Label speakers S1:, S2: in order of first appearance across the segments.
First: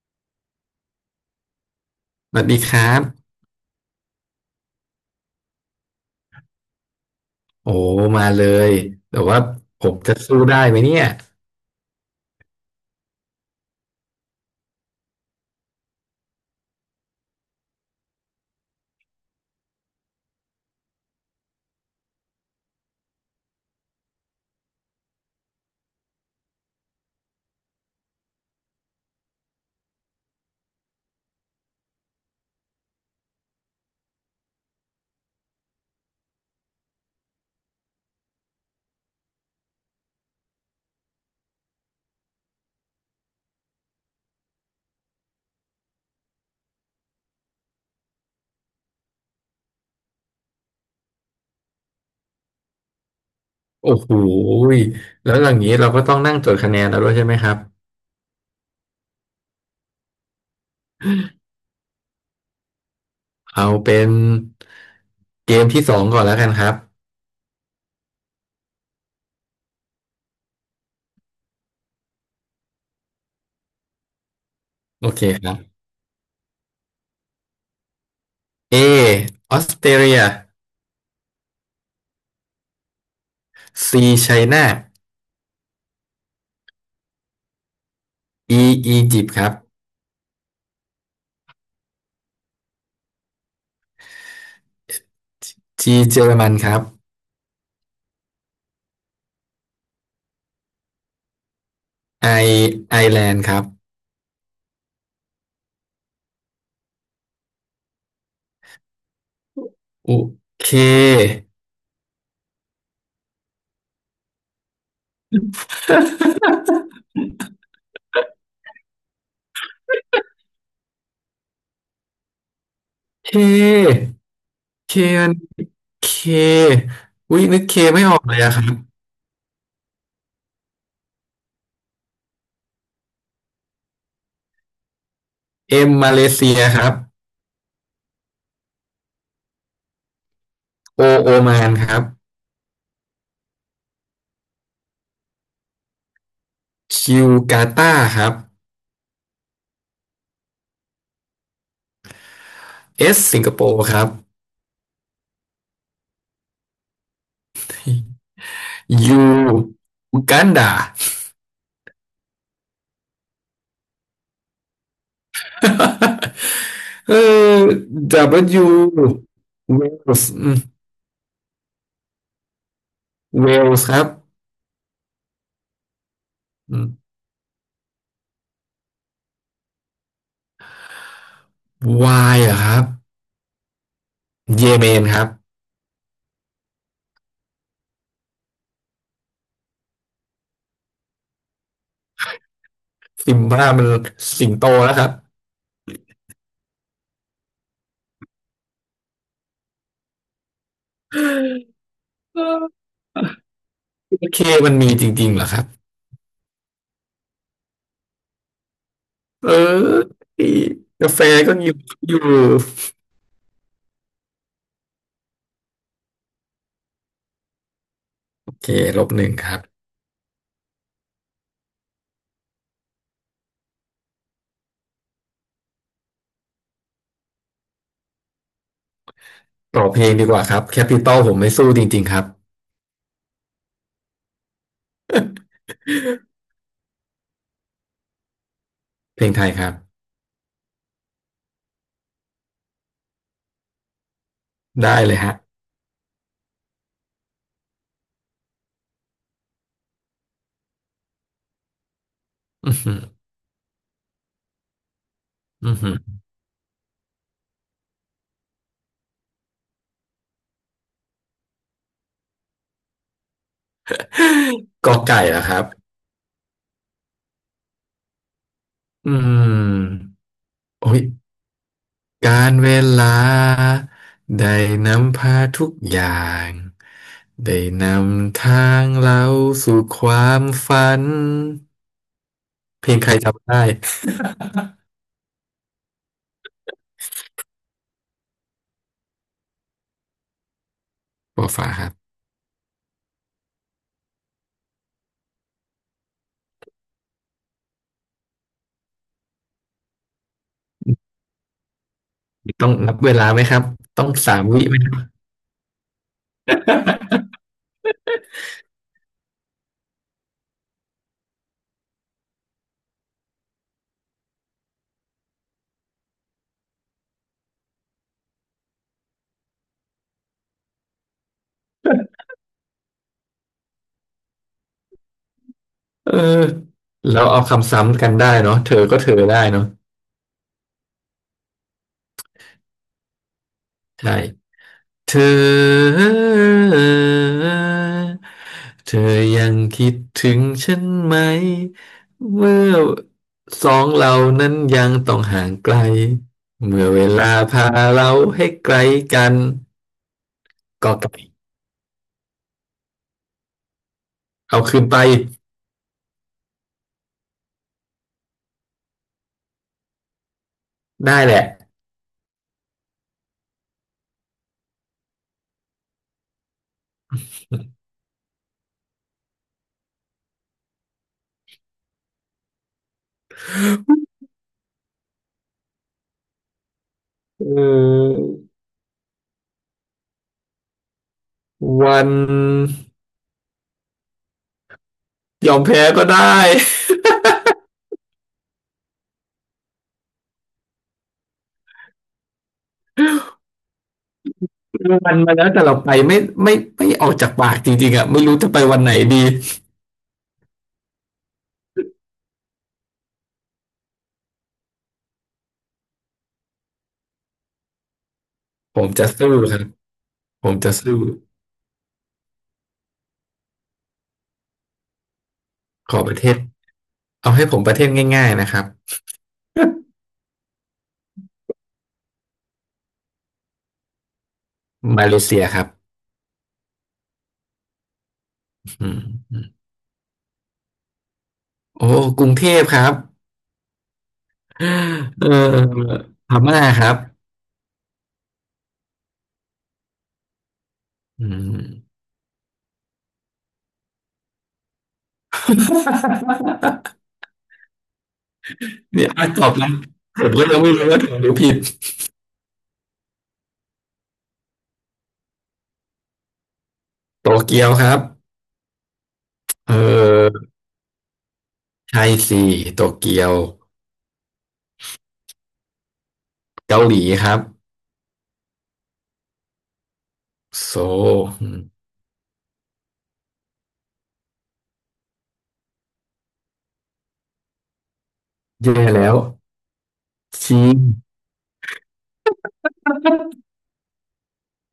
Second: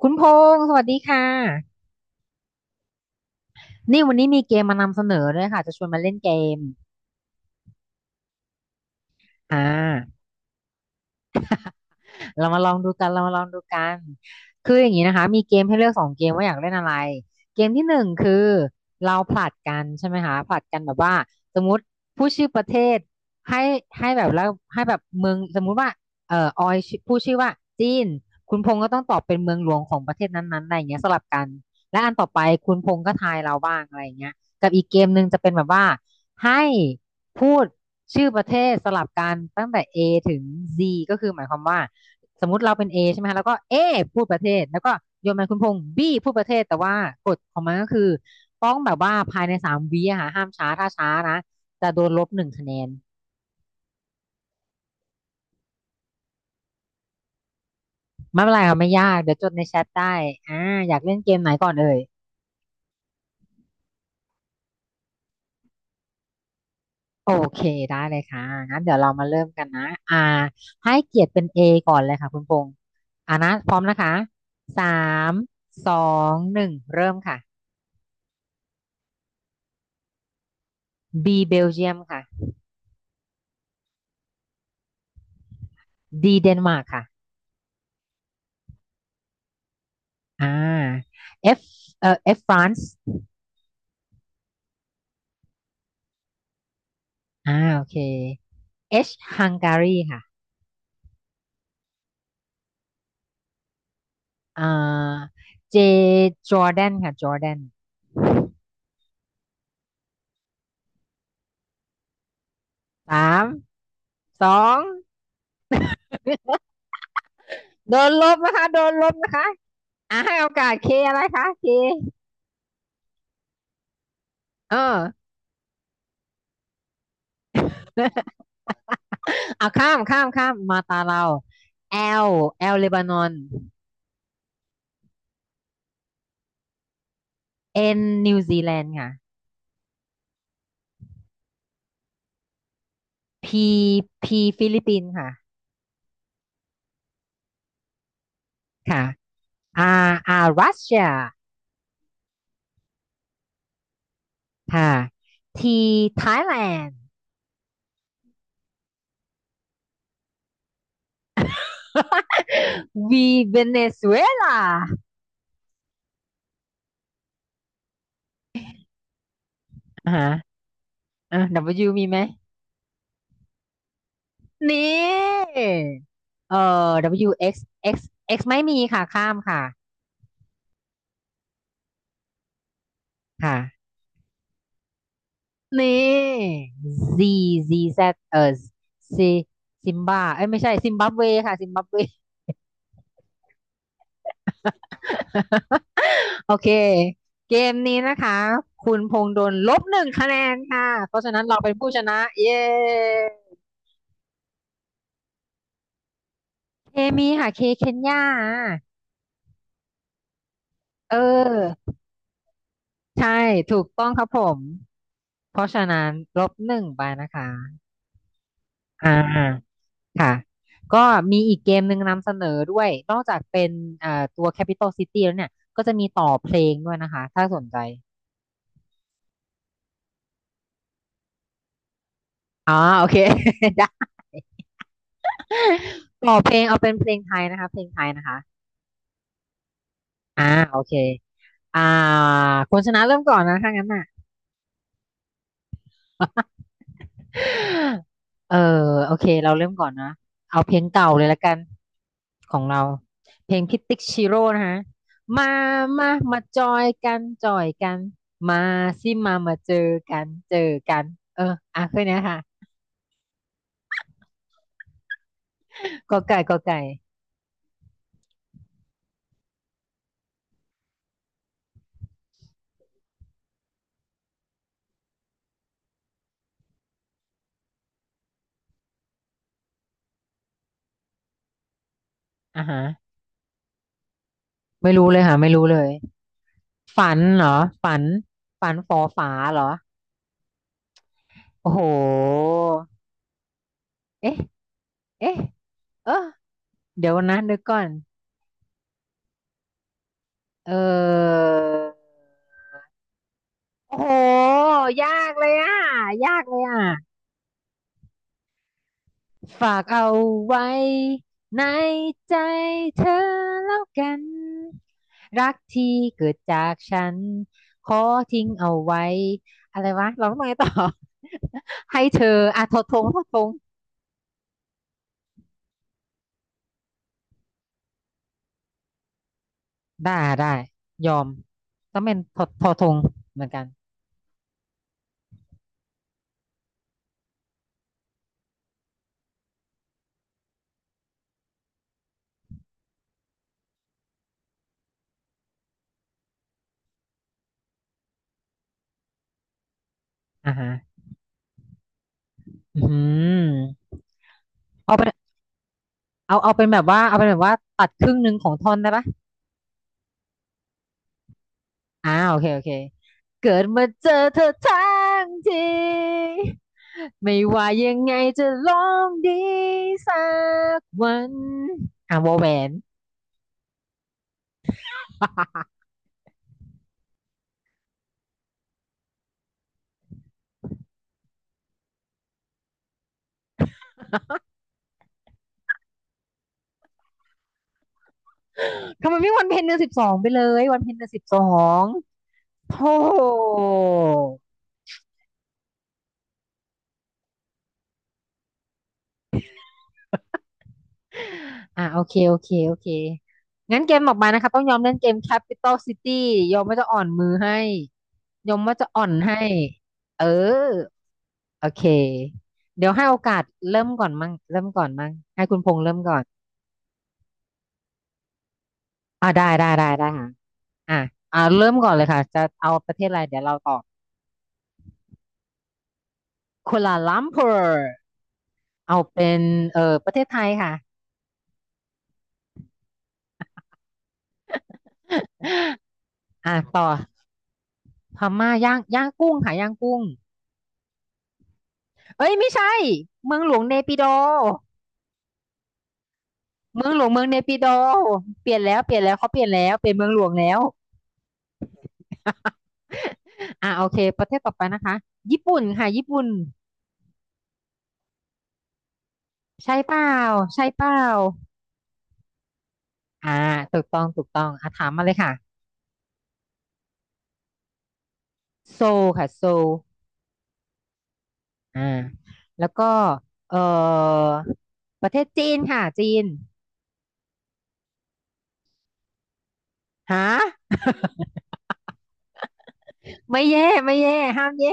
S1: คุณพงษ์สวัสดีค่ะ
S2: สวัสดีครับ
S1: นี่วันนี้มีเกมมานำเสนอด้วยค่ะจะชวนมาเล่นเกม
S2: โอ้มาเลยแต่ว่า
S1: อ่
S2: ผมจะ
S1: า
S2: สู้ได้ไหมเนี่ย
S1: เรามาลองดูกันเรามาลองดูกัน คืออย่างนี้นะคะ มีเกมให้เลือก2 เกมว่าอยากเล่นอะไรเกมที่ 1คือเราผลัดกันใช่ไหมคะผลัดกันแบบว่าสมมติผู้ชื่อประเทศให้ให้แบบแล้วให้แบบเมืองสมมุติว่าออยชื่อผู้ชื่อว่าจีนคุณพงษ์ก็ต้องตอบเป็นเมืองหลวงของประเทศนั้นๆอะไรอย่างเงี้ยสลับกันและอันต่อไปคุณพงษ์ก็ทายเราบ้างอะไรอย่างเงี้ยกับอีกเกมหนึ่งจะเป็นแบบว่าให้พูดชื่อประเทศสลับกันตั้งแต่ A ถึง Z ก็คือหมายความว่า สมมุติเราเป็น A ใช่ไหมคะแล้วก็ A พูดประเทศแล้วก็โยนมาคุณพงษ์ B พูดประเทศแต่ว่ากฎของมันก็คือต้องแบบว่าภายใน3 วิอะค่ะห้ามช้าถ้าช้านะจะโดนลบหนึ่งคะแนน
S2: โอ้โหยแล้วอย่างนี้เราก็ต้องนั่งจดคะแนนแล้วด้วยใช่ไหมครับ
S1: ไม่เป็นไรค่ะไม่ยากเดี๋ยวจดในแชทได้อ่าอยากเล่นเกมไหนก่อนเอ่ย
S2: เอาเป็นเกมที่สองก่อนแล้วกันครับ
S1: โอเคได้เลยค่ะงั้นเดี๋ยวเรามาเริ่มกันนะให้เกียรติเป็น A ก่อนเลยค่ะคุณพงษ์นะพร้อมนะคะสา
S2: โอเค
S1: ม
S2: ครับ
S1: สองหนึ่งเริ่มค่ะ
S2: A ออสเตรเลีย
S1: B เบลเยียมค่ะ
S2: C ไชน่า
S1: D เดนมาร์กค่ะ
S2: E อียิปต์ครับ
S1: อ่า F F France
S2: G เยอรมันครับ
S1: โอเค H Hungary ค่ะ
S2: I ไอร์แลนด์ครับ
S1: อ่า J Jordan ค่ะ Jordan
S2: โอเค
S1: 3 2โดนลบนะคะโดนลบนะคะให้โอกาส K อะไรคะ K
S2: เค
S1: เออ
S2: เคอันเคอุ้ยนึกเคไม่ออกเลยอะครับ
S1: เอาข้ามข้ามมาตาเรา L L เลบานอน
S2: M มาเลเซียครับ
S1: N นิวซีแลนด์ค่ะ
S2: โอโอมานครับ
S1: P P ฟิลิปปินส์ค่ะ
S2: คิวกาตาร์ครับ
S1: ค่ะ R R รัสเซีย
S2: เอสสิงคโปร์ครับ
S1: ค่ะ T ไทยแลนด์
S2: ยูอูกันดา
S1: V เวเนซุเอลา
S2: เออดับเบิลยูเว
S1: อ่า
S2: ลส์
S1: ฮะอ่ะ W มีไหม
S2: เวลส์ครับ
S1: นี่เอ่อ W X X X ไม่มีค่ะข้ามค่ะ
S2: วายเหรอครับ
S1: ค่ะ
S2: เยเมนครับ
S1: นี่ Z Z Z เอ่อ Z ซิมบาเอ้ยไม่ใช่ซิมบับเวค่ะซิมบับเว
S2: ซิมบ้ามันสิงโตแล้วครับ
S1: โอเคเกมนี้นะคะคุณพงษ์โดนลบหนึ่งคะแนนค่ะเพราะฉะนั้นเราเป็นผู้ชนะเย้
S2: โอเคมันมีจริงๆเหรอครับ
S1: เคมีค่ะเคเคนยา
S2: เออกา
S1: เ
S2: แฟก็มี
S1: ออ
S2: อยู่
S1: ใช่ถูกต้องครับผมเพราะฉะนั้นลบหนึ่งไปนะคะ
S2: โอเคล
S1: อ่
S2: บหนึ่งครับ
S1: าค่ะก็มีอีกเกมหนึ่งนำเสนอด้วยนอกจากเป็นตัว Capital City แล้วเนี่ยก็จะมีต่อเพลงด้วยนะคะถ้าสนใจ
S2: ต่อเพลงดีกว่าครับแคปิตอลผมไม่สู้จริงๆครับ
S1: อ่อโอเค ได้ต่อเพลงเอาเป็นเพลงไทยนะคะเพลงไทยนะคะ
S2: เพลงไทยครับ
S1: อ่าโอเคอ่าคนชนะเริ่มก่อนนะถ้างั้นน่ะ
S2: ได้เลยฮะ
S1: เออโอเคเราเริ่มก่อนนะเอาเพลงเก่าเลยละกันของ
S2: อือ
S1: เรา
S2: หือ
S1: เพลงพิติกชิโร่นะฮะมา
S2: อือหือ
S1: มามาจอยกันจอยกันมาสิมามาเจอกันเจอกันเออแคืนนี้ยค่ะ
S2: กอไก่เหรอครับ
S1: กอไก่กอไก่
S2: อืมโอ้ยการเวลาได้นำพาทุกอย่างได้นำทางเราสู่ความฝัน
S1: อ่ะฮะ
S2: เพลงใครจำได้
S1: ไม่รู้เลยค่ะไม่รู้เลยฝันเหรอฝันฝันฝอฝาเหรอ
S2: ปอฟ้า
S1: โอ้โห
S2: ครับ
S1: เอ๊ะเอ๊ะเออเดี๋ยวนะเดี๋ยวก่อนเออ
S2: ต้องนับเวลาไหมครับ
S1: โอ้
S2: ต้
S1: โห
S2: องสามวิไหมครับ
S1: ยากเลยอ่ะ ยากเลยอ่ะ ฝากเอาไว้ในใจเธอแล้วกันรักที่เกิดจากฉันขอทิ้งเอาไว้อะไรวะเราต้องไงต่อ ให้เธออ่ะทอทงทอทง
S2: เออแล้วเอาคำซ้ำกันได้เนาะเธอก็เธอได้เนาะ
S1: ได้ได้ยอมต้องเป็นทอทอทงเหมือนกัน
S2: ใช่ เธอเธอยังคิดถึงฉันไหมเมื่อสองเรานั้นยังต้องห่างไกลเมื่อเวลาพาเราให้ไกลกัน
S1: อ่าฮะ
S2: ก็ไกล
S1: อืม
S2: เอาคืน
S1: เอา
S2: ไป
S1: เป็นเอาเอาเป็นแบบว่าเอาเป็นแบบว่าตัดครึ่งหนึ่งของท่อนได้ปะ
S2: ได้แหละ
S1: โอเคเกิดมาเจอเธอทั้งทีไม่ว่ายังไงจะลองดีสักวันอ่าวอแหวน
S2: เออวัน ยอมแพ้ก็ได้
S1: ทำไมไม่วันเพ็ญเดือน 12ไปเลยวันเพ็ญเดือนสิบสองโธ่
S2: วันมาแล้วแต่เราไปไม่ไม่ออกจากปากจริงๆอ่ะไม่รู้จะไปวันไหนดี
S1: อ่ะโอเคงั้นเกมออกมานะคะต้องยอมเล่นเกม Capital City ยอมว่าจะอ่อนมือให้ยอมว่า
S2: ผ
S1: จะ
S2: ม
S1: อ่อ
S2: จะ
S1: น
S2: สู้
S1: ให้
S2: ครับ
S1: เออ
S2: ผมจะสู้
S1: โอเคเดี๋ยวให้โอกาสเริ่มก่อนมั่งให้คุณพงษ์
S2: ข
S1: เริ่ม
S2: อป
S1: ก่อ
S2: ระ
S1: น
S2: เทศเอาให้ผมประเทศง่ายๆนะครับ
S1: ได้ค่ะอ่ะเริ่มก่อนเลยค่ะจะเอาประเทศอะไรเดี๋ยวเราตอบ
S2: มาเลเซียครับ
S1: กัวลาลัมเปอร์
S2: อื
S1: เอา
S2: ม
S1: เป็
S2: อื
S1: น
S2: ม
S1: เออประเทศไทยค่ะ
S2: โอ้กรุงเทพครับเออพ
S1: อ่ะ
S2: ม่า
S1: ต่
S2: ค
S1: อ
S2: รับ
S1: พม่าย่างย่างกุ้งค่ะย่างกุ้ง
S2: อืม
S1: เอ้ยไม่ใช่เมืองหลวงเนปิดอเมืองหลวงเมืองเนปิดอเปลี่ยนแล้วเปลี่ยน
S2: เนี่ย
S1: แล้ว
S2: อ่ะ
S1: เขาเป
S2: ต
S1: ลี่ย
S2: อ
S1: น
S2: บ
S1: แล้
S2: นะ
S1: วเป็นเมืองหล
S2: ผ
S1: ว
S2: ม
S1: ง
S2: ก็
S1: แล้
S2: ยั
S1: ว
S2: งไม่รู้ว่าถูกหรือผิด
S1: อ่ะโอเคประเทศต่อไปนะคะญี่ปุ่นค่ะญี่ปุ่น
S2: โตเกียวครับเอ
S1: ใช่เปล่า
S2: อ
S1: ใช่เปล่า
S2: ไทยสี่โตเกีย
S1: อ่า
S2: ว
S1: ถูกต้องถูกต้องอ่ะถามมาเลยค่ะ
S2: เกาหลีครับ
S1: โซลค่ะโซล
S2: โซลอืม
S1: อ่าแล้วก็เอ่อประเทศจีนค่ะจีน
S2: แย่แล้ว
S1: ฮ
S2: จีน
S1: ะไม่แย่ไม่แย่ห้ามแย่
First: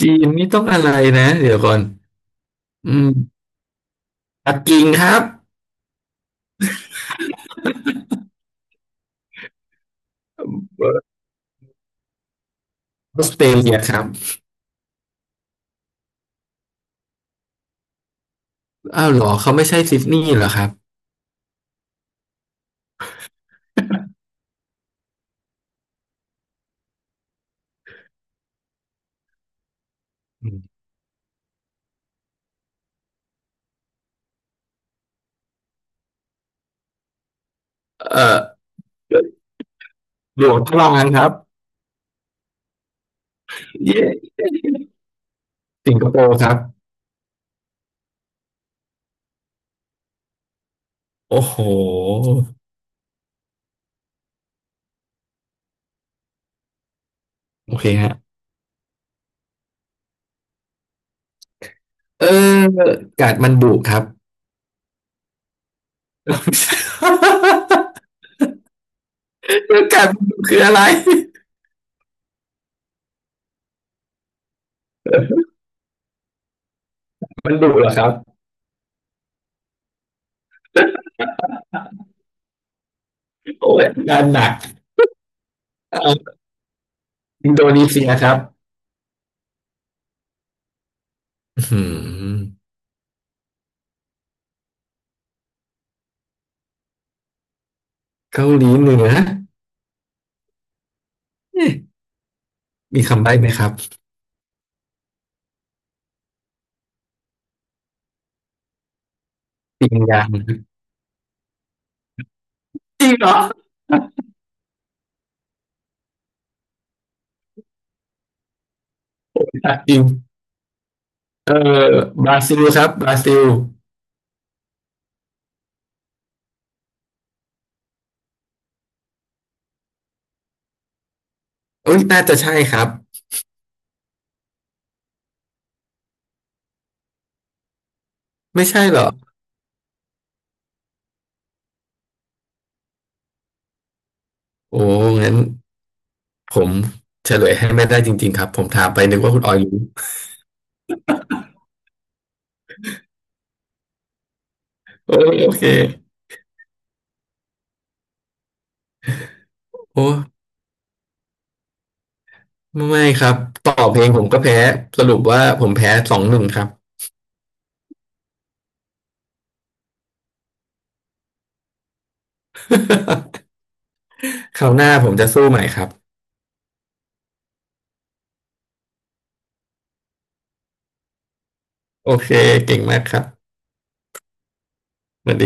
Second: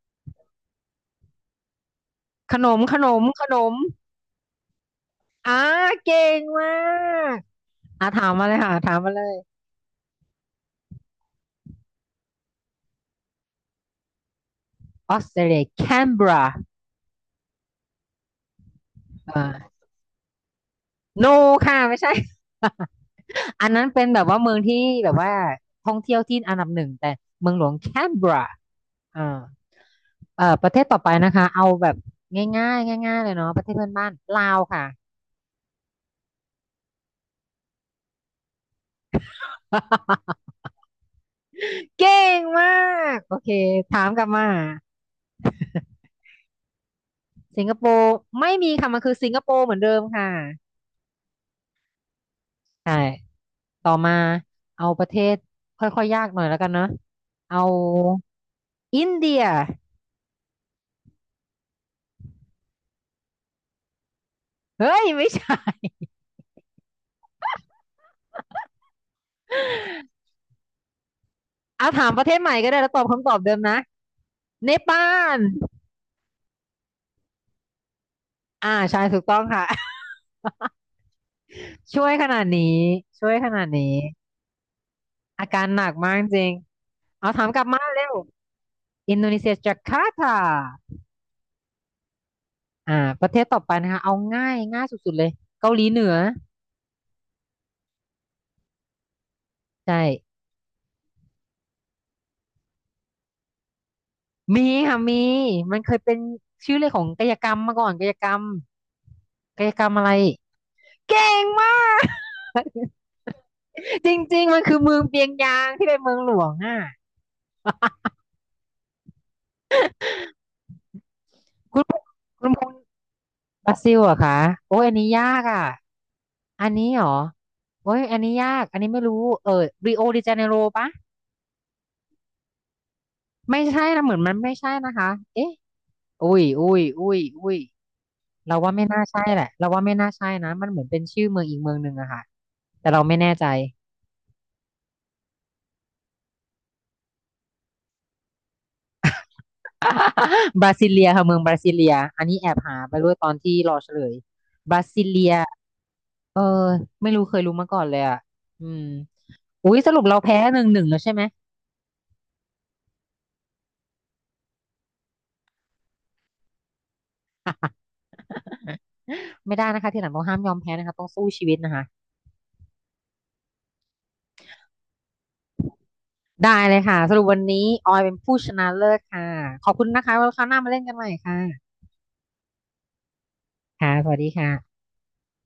S2: จีนนี่ต้องอะไรนะเดี๋ยวก่อน
S1: ขนม
S2: อื
S1: ขน
S2: ม
S1: มขนม
S2: ปักกิ่งครับ
S1: อ่าเก่งมากอ่ะถามมาเลยค่ะถามมาเลย
S2: ออสเตรเลียครับ
S1: ออสเตรเลียแคนเบรา
S2: อ้าวเหรอเขาไม่
S1: อ่า
S2: ใช่ซิดนีย์เหรอครับ
S1: โนค่ะไม่ใช่ อันนั้นเป็นแบบว่าเมืองที่แบบว่าท่องเที่ยวที่อันดับ 1แต่เมืองหลวงแคนเบราอ่า
S2: อื
S1: ประ
S2: ม
S1: เทศต่อไปนะคะเอาแบบง่ายๆง่ายๆเลยเนาะประเทศเพื่อนบ้านลาวค่ะ
S2: เอ่อหล วงทดลองกันครับ
S1: เก่งมากโอเคถา
S2: เย่
S1: มกลับมา
S2: สิงคโปร์ครับ
S1: สิงคโปร์ไม่มีค่ะมันคือสิงคโปร์เหมือนเดิมค่ะ
S2: โอ้โห
S1: ใช่ต่อมาเอาประเทศค่อยๆยากหน่อยแล้วกันเนาะเอา
S2: โอเคฮะ
S1: อินเดีย
S2: เออกาดมันดุครับ
S1: เฮ้ยไม่ใช่
S2: กาดมันดุคืออะไร
S1: เอาถามประเทศใหม่ก็ได้แล้วตอบคำตอบเดิมนะเนปาล
S2: มันดุเหรอครับ
S1: ใช่ถูกต้องค่ะ ช่วยขนาดนี้ช่วยขนาด
S2: โอ้
S1: นี้
S2: ยงานหนัก
S1: อาการหนักมาก
S2: เอา
S1: จริง เอาถาม
S2: อิน
S1: ก
S2: โด
S1: ลับมา
S2: นีเซี
S1: เร็
S2: ย
S1: ว
S2: ครับ
S1: อินโดนีเซียจาการ์ตา
S2: อื้อหือ
S1: อ่าประเทศต่อไปนะคะเอาง่ายง่ายสุดๆเลยเกาหลีเหนือ
S2: เกาหลีเหนือ
S1: ใช่
S2: เอ๊ะมีคำใบ้ไหมครับ
S1: มีค่ะมีมันเคยเป็นชื่อเลยของกายกรรมมาก่อนกายกรรมกายกร
S2: ปิ
S1: รม
S2: ง
S1: อะไร
S2: ยาง
S1: เก่งมาก
S2: จริงเหรอ
S1: จริงๆมันคือเมืองเปียงยางที่เป็นเมืองหลวงอ่ะ
S2: จริงเอ
S1: คุณ
S2: อ
S1: พง
S2: บรา
S1: คุณ
S2: ซิ
S1: พ
S2: ล
S1: งษ์
S2: ครับบราซิล
S1: บราซิลเหรอะคะโอ้ยอันนี้ยากอ่ะอันนี้เหรอโอ้ยอันนี้ยากอันนี้ไม่รู้เออริโอเดจาเนโรปะ
S2: เอ้ยน่าจะใช่ครับ
S1: ไม่ใช่นะเหมือนมันไม่ใช่นะคะเอ๊ะ อุ้ยเรา
S2: ไม่
S1: ว่า
S2: ใช่
S1: ไม่
S2: เหร
S1: น่า
S2: อ
S1: ใช่แหละเราว่าไม่น่าใช่นะมันเหมือนเป็นชื่อเมืองอีกเมืองหนึ่งอะค่ะแต่เราไม่แน่ใจ
S2: โอ้งั้นผมเฉลยให้ไม่ได้จริงๆครับผมถามไปนึกว่าคุณออยรู้
S1: บราซิเลียค่ะเมืองบราซิเลียอันนี้แอบหาไปด้วยตอนที่รอเฉลยบราซิ
S2: โอ้
S1: เลีย
S2: ยโอเค
S1: เออไม่รู้เคยรู้มาก่อนเลยอะอืมอุ้ยสรุ
S2: โอ้
S1: ปเราแพ้ 1-1แล้วใช่ไหม
S2: ไม่ไม่ครับต่อเพลงผมก็แพ้สรุปว่าผมแพ้สองหนึ่งครับ
S1: ไม่ได้นะคะทีหลังต้องห้ามยอมแพ้นะคะต้องสู้ชีวิตนะคะ
S2: คราวหน้าผมจะสู้ใหม่ครับ
S1: ได้เลยค่ะสรุปวันนี้ออยเป็นผู้ชนะเลิศค่ะขอบคุณนะคะไว้คราวหน้ามาเล่นกันใหม่ค่ะ
S2: โอเคเก่งมากครับ
S1: ค่ะสวัสดีค่ะ
S2: สวัสดี